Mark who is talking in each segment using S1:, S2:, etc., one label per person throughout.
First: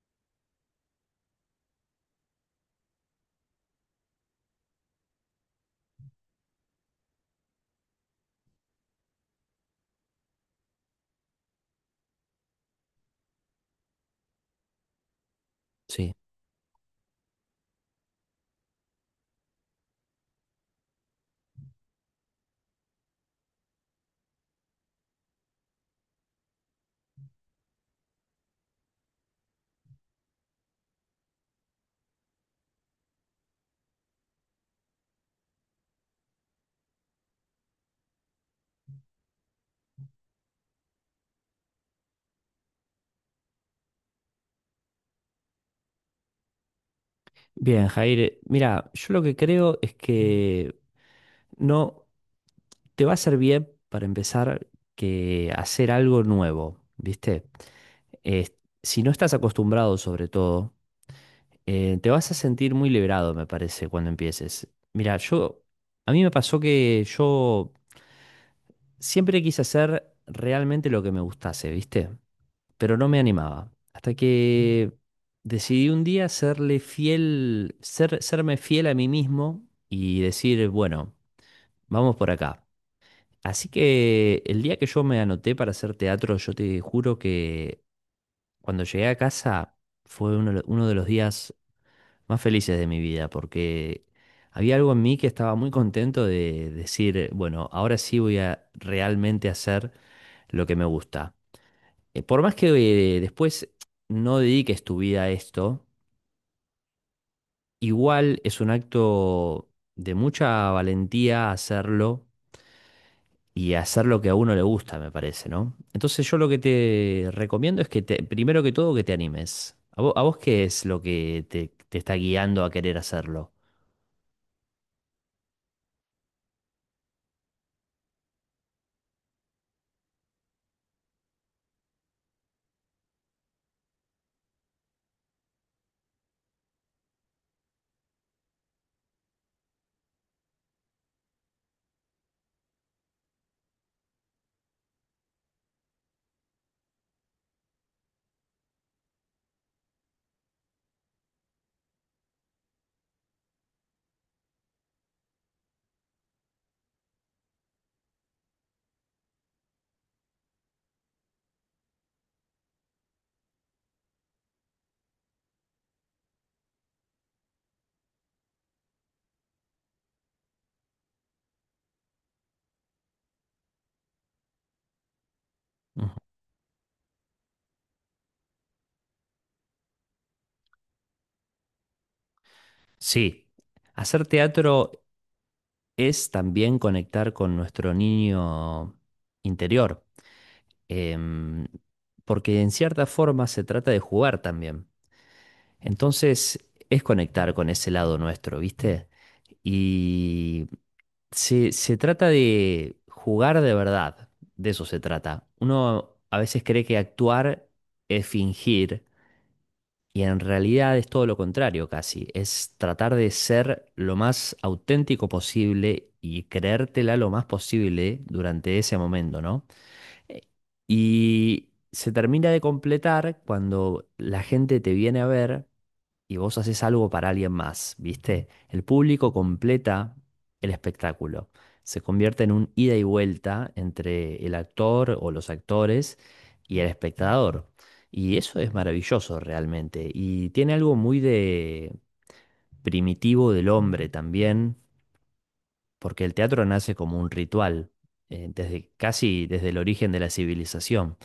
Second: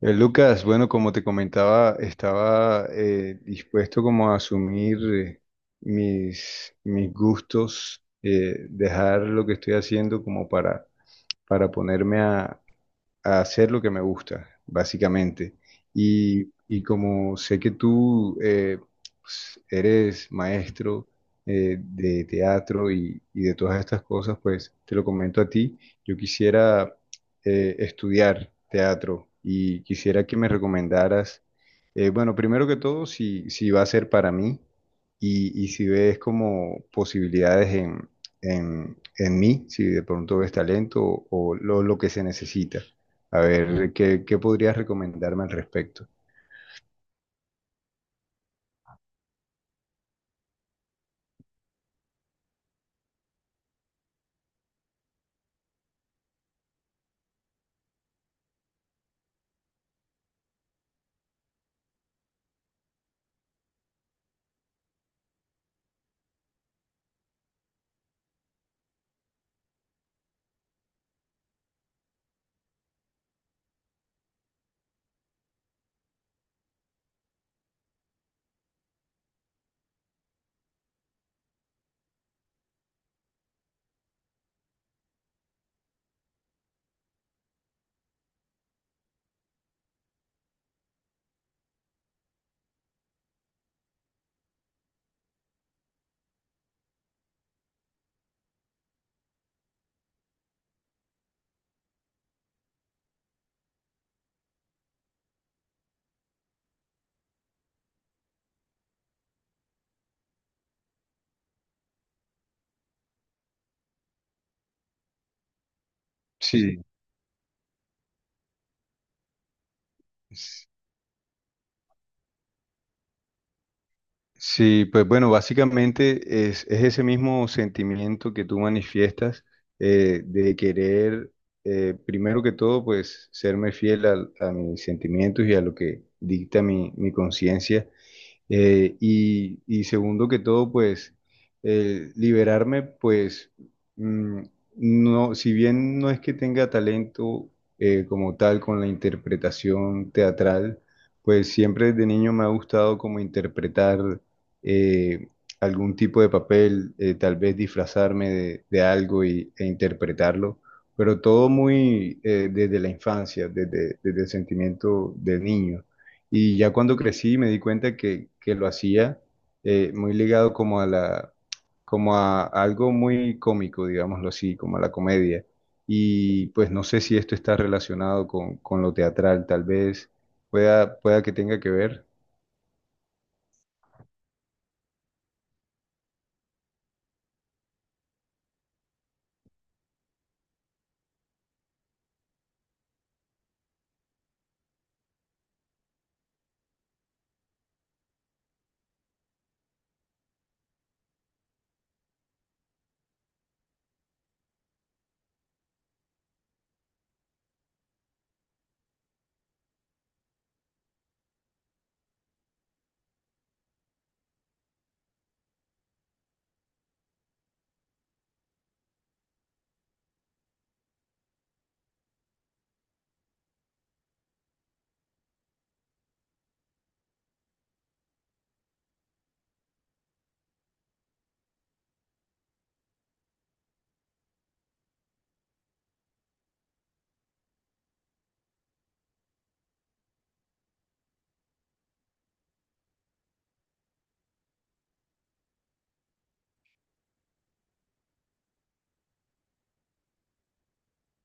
S1: Lucas, bueno, como te comentaba, estaba dispuesto como a asumir mis gustos, dejar lo que estoy haciendo como para ponerme a hacer lo que me gusta, básicamente.
S2: Sí.
S1: Y como sé que tú pues, eres maestro de teatro y de todas estas cosas, pues te lo comento a ti. Yo quisiera estudiar teatro y quisiera que me recomendaras, bueno, primero que todo, si va a ser para mí y si ves como posibilidades en... en mí, si de pronto ves talento o lo que se necesita. A ver, ¿ qué podrías recomendarme al respecto?
S2: Bien, Jair. Mira, yo lo que creo es que no te va a ser bien para empezar que hacer algo nuevo, ¿viste? Eh, si no estás acostumbrado, sobre todo, te vas a sentir muy liberado, me parece, cuando empieces. Mira, yo, a mí me pasó que yo siempre quise hacer realmente lo que me gustase, ¿viste? Pero no me animaba. Hasta que decidí un día serle fiel, serme fiel a mí mismo y decir, bueno, vamos por acá. Así que el día que yo me anoté para hacer teatro, yo te juro que cuando llegué a casa fue uno de los días más felices de mi vida, porque había algo en mí que estaba muy contento de decir, bueno, ahora sí voy a realmente hacer lo que me gusta. Por más que después no dediques tu vida a esto, igual es un acto de mucha valentía hacerlo y hacer lo que a uno le gusta, me parece, ¿no? Entonces yo lo que
S1: Sí,
S2: te recomiendo es que primero que todo que te animes. A vos qué
S1: s-
S2: es lo que te está guiando a querer hacerlo?
S1: sí, pues bueno, básicamente es ese mismo sentimiento que tú manifiestas de querer, primero que todo, pues serme fiel a, mis sentimientos y a lo que dicta mi conciencia. Y segundo que todo, pues liberarme, pues, mm, no, si bien no es que tenga talento como tal con la interpretación teatral, pues siempre desde niño me ha gustado como interpretar eh, algún tipo de papel, tal vez disfrazarme de algo e interpretarlo, pero todo muy desde la infancia, desde, desde el sentimiento de niño. Y ya cuando crecí me di cuenta que lo hacía muy ligado como a la, como a algo muy cómico, digámoslo así, como a la comedia.
S2: Ujú.
S1: Y pues no sé si esto está relacionado con lo teatral, tal vez pueda, pueda que tenga que ver.
S2: Sí, hacer teatro es también conectar con nuestro niño interior. em, Porque en cierta forma se trata de jugar también. Entonces es conectar con ese lado nuestro, ¿viste? Y se trata de jugar de verdad, de eso se trata. Uno a veces cree que actuar es fingir y en realidad es todo lo contrario casi, es tratar de ser lo más auténtico posible y creértela lo más posible durante ese momento, ¿no? Eh, Y se termina de completar cuando la gente te viene a ver y vos haces algo para alguien más, ¿viste? El público completa el espectáculo. Se convierte en un ida y vuelta entre el actor o los actores y el espectador. Y eso es maravilloso realmente. Y tiene algo muy de primitivo del hombre también, porque el teatro nace como un ritual, desde, casi desde el origen de la civilización.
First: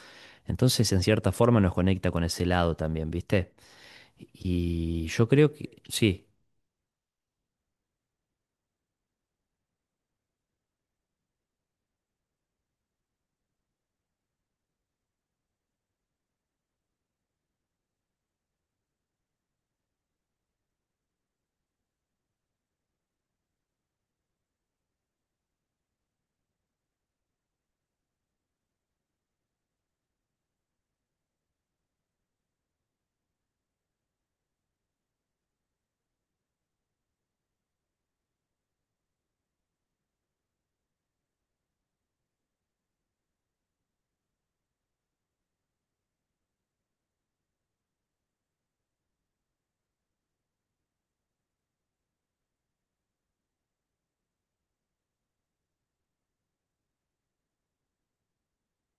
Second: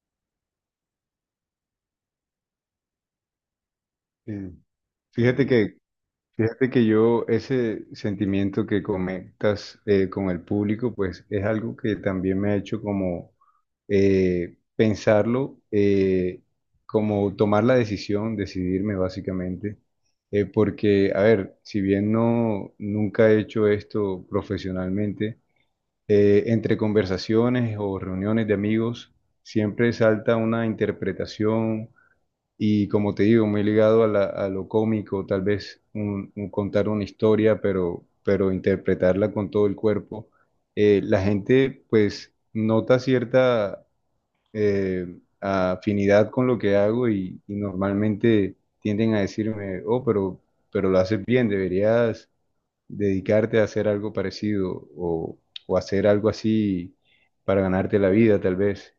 S2: Entonces, en cierta forma, nos conecta con ese lado también, ¿viste?
S1: Eh,
S2: Y yo
S1: fíjate
S2: creo
S1: que,
S2: que sí.
S1: fíjate que yo ese sentimiento que conectas con el público, pues es algo que también me ha hecho como pensarlo, como tomar la decisión, decidirme básicamente, porque, a ver, si bien no, nunca he hecho esto profesionalmente, entre conversaciones o reuniones de amigos siempre salta una interpretación y como te digo, muy ligado a, a lo cómico, tal vez un contar una historia, pero interpretarla con todo el cuerpo. La gente pues nota cierta eh, afinidad con lo que hago y normalmente tienden a decirme, oh, pero lo haces bien, deberías dedicarte a hacer algo parecido o hacer algo así para ganarte la vida, tal vez.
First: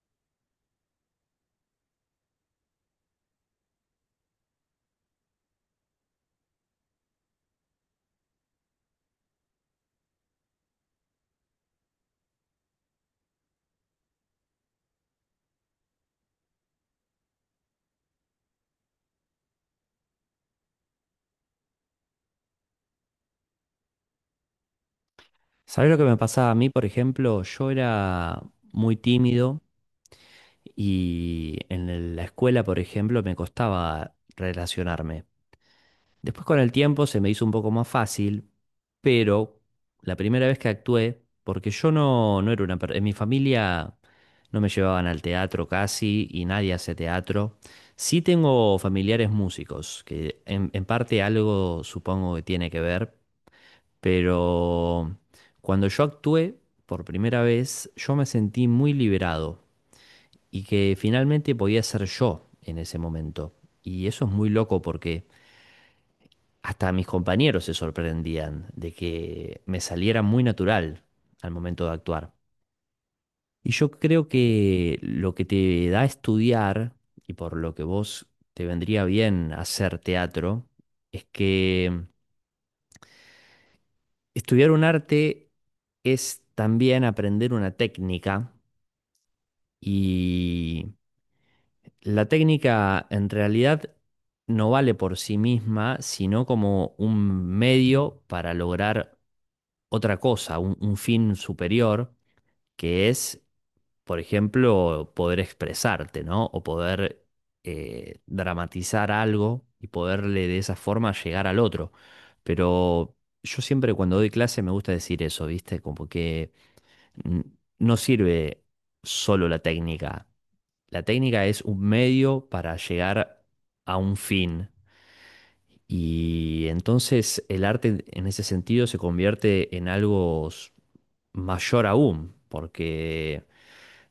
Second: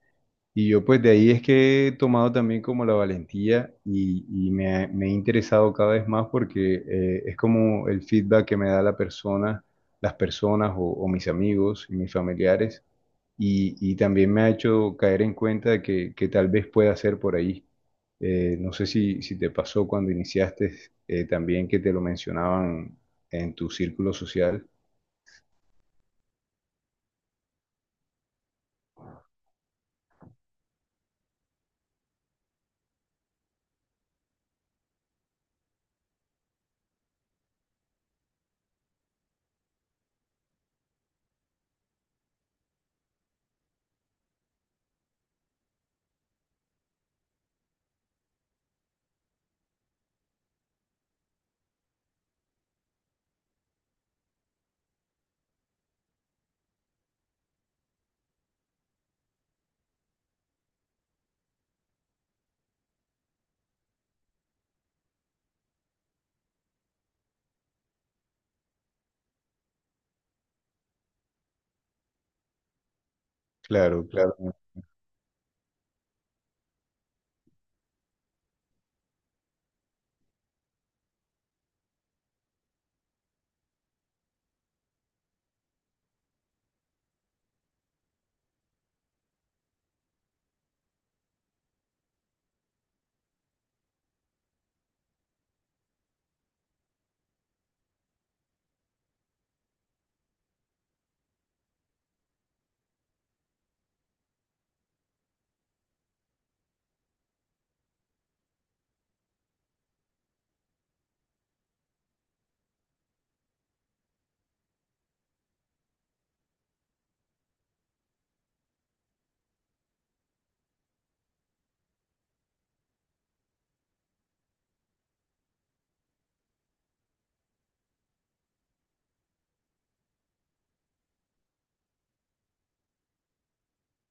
S1: Y yo pues de ahí es que he tomado también como la valentía y me, me he interesado cada vez más porque es como el feedback que me da la persona, las personas o mis amigos y mis familiares y también me ha hecho caer en cuenta de que tal vez pueda ser por ahí. No sé si, si te pasó cuando iniciaste también que te lo mencionaban en tu círculo social.
S2: ¿Sabés lo que me pasaba a mí, por ejemplo? Yo era muy tímido y en la escuela, por ejemplo, me costaba relacionarme. Después con el tiempo se me hizo un poco más fácil, pero la primera vez que actué, porque yo no era una... En mi familia no me llevaban al teatro casi y nadie hace teatro. Sí tengo familiares músicos, que en parte algo supongo que tiene que ver, pero cuando yo actué por primera vez, yo me sentí muy liberado y que finalmente podía ser yo en ese momento. Y eso es muy loco porque... Hasta mis compañeros se sorprendían de que me saliera muy natural al momento de actuar. Y yo
S1: Claro,
S2: creo
S1: claro.
S2: que lo que te da estudiar y por lo que vos te vendría bien hacer teatro es que estudiar un arte es también aprender una técnica. Y la técnica en realidad no vale por sí misma, sino como un medio para lograr otra cosa, un fin superior, que es, por ejemplo, poder expresarte, ¿no? O poder dramatizar algo y poderle de esa forma llegar al otro. Pero yo siempre cuando doy clase me gusta decir eso, ¿viste? Como que N- no sirve solo la técnica. La técnica es un medio para llegar a un fin. Y entonces el arte en ese sentido se convierte en algo mayor aún, porque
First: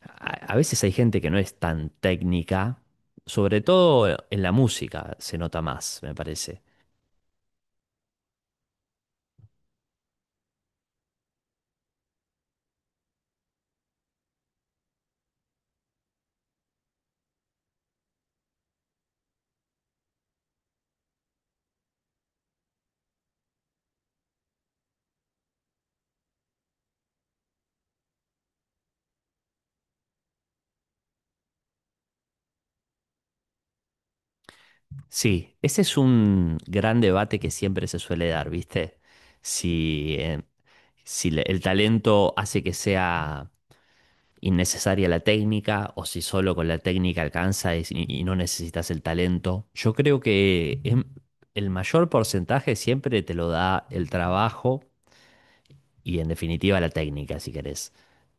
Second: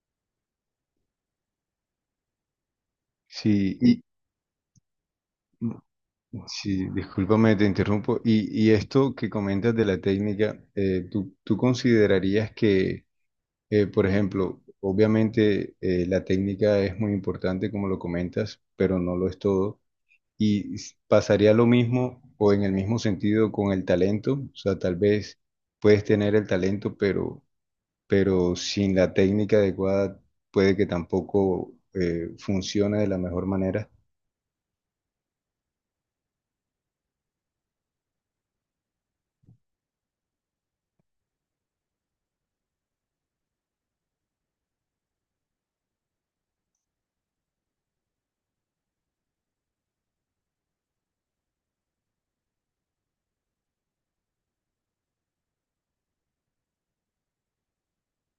S2: a veces hay gente que no es tan técnica, sobre
S1: Sí, y,
S2: todo en la música se nota más, me parece.
S1: sí, discúlpame, te interrumpo. Y esto que comentas de la técnica, ¿tú, tú considerarías que, por ejemplo, obviamente la técnica es muy importante, como lo comentas, pero no lo es todo? ¿Y pasaría lo mismo o en el mismo sentido con el talento? O sea, tal vez puedes tener el talento, pero sin la técnica adecuada puede que tampoco funcione de la mejor manera.
S2: Sí, ese es un gran debate que siempre se suele dar, ¿viste? Si, si el talento hace que sea innecesaria la técnica o si solo con la técnica alcanza y no necesitas el talento. Yo creo que el mayor porcentaje siempre te lo da el trabajo y en definitiva la técnica, si querés.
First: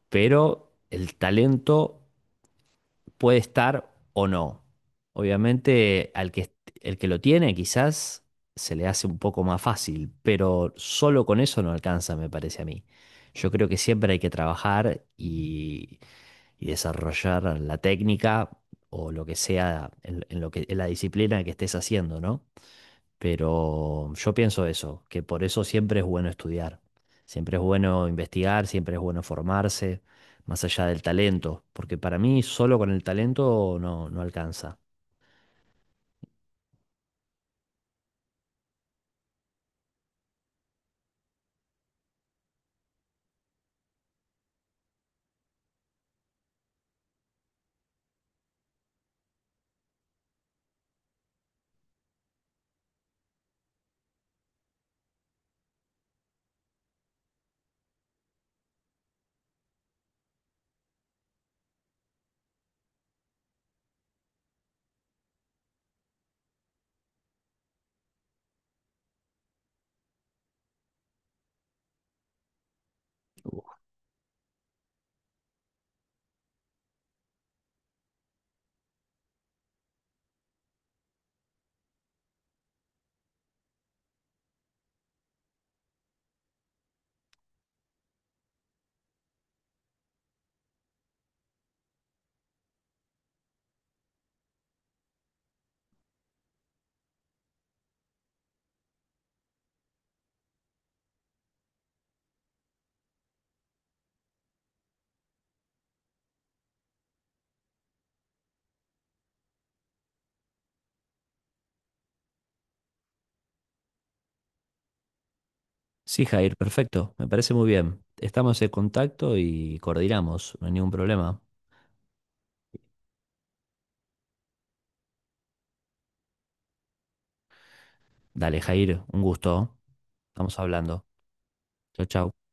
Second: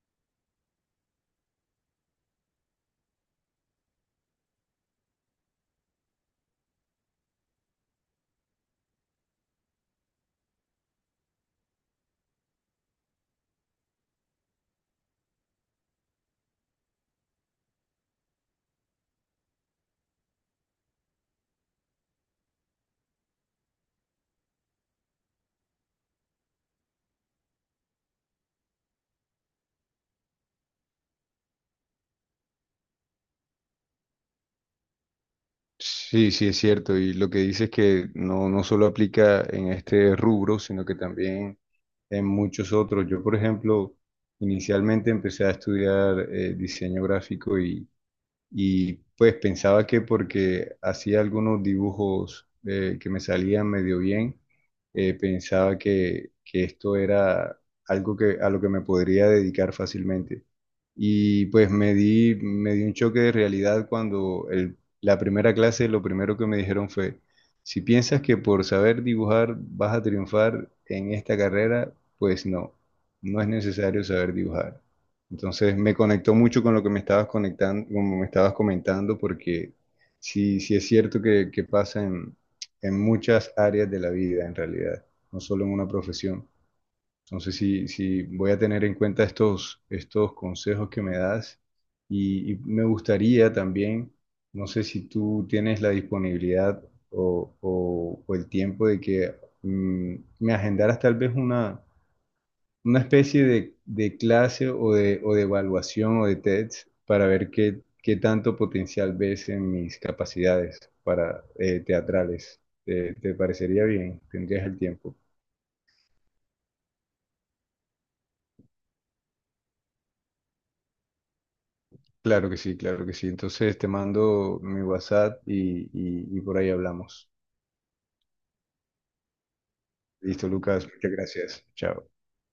S2: Pero el talento puede estar o no. Obviamente, el que lo tiene quizás se le hace un poco más fácil, pero solo con eso no alcanza, me parece a mí. Yo creo que siempre hay que trabajar y desarrollar la técnica o lo que sea en lo que, en la disciplina que estés haciendo, ¿no? Pero yo pienso eso, que por eso siempre es bueno estudiar, siempre es bueno investigar, siempre es bueno formarse más allá del talento, porque para mí solo con el talento no, no alcanza.
S1: Sí, sí, es cierto. Y lo que dices que no, no solo aplica en este rubro, sino que también en muchos otros. Yo, por ejemplo, inicialmente empecé a estudiar diseño gráfico y, pues pensaba que porque hacía algunos dibujos que me salían medio bien, pensaba que esto era algo que, a lo que me podría dedicar fácilmente. Y pues me di un choque de realidad cuando la primera clase lo primero que me dijeron fue, si piensas que por saber dibujar vas a triunfar en esta carrera, pues no, no es necesario saber dibujar. Entonces me conectó mucho con lo que me estabas conectando, como me estabas comentando, porque sí, sí es cierto que pasa en muchas áreas de la vida en realidad, no solo en una profesión. Entonces, sí, sí, voy a tener en cuenta estos, estos consejos que me das y me gustaría también, no sé si tú tienes la disponibilidad o, o el tiempo de que, me agendaras tal vez una especie de clase o de evaluación o de test para ver qué, qué tanto potencial ves en mis capacidades para teatrales. ¿Te, te parecería bien? ¿Tendrías el tiempo?
S2: Sí, Jair, perfecto, me parece muy bien. Estamos en contacto y coordinamos, no hay ningún problema.
S1: Claro que sí, claro que sí. Entonces te mando mi WhatsApp y y por ahí hablamos.
S2: Dale, Jair, un gusto.
S1: Listo,
S2: Estamos
S1: Lucas,
S2: hablando.
S1: muchas gracias.
S2: Chau,
S1: Chao.
S2: chau.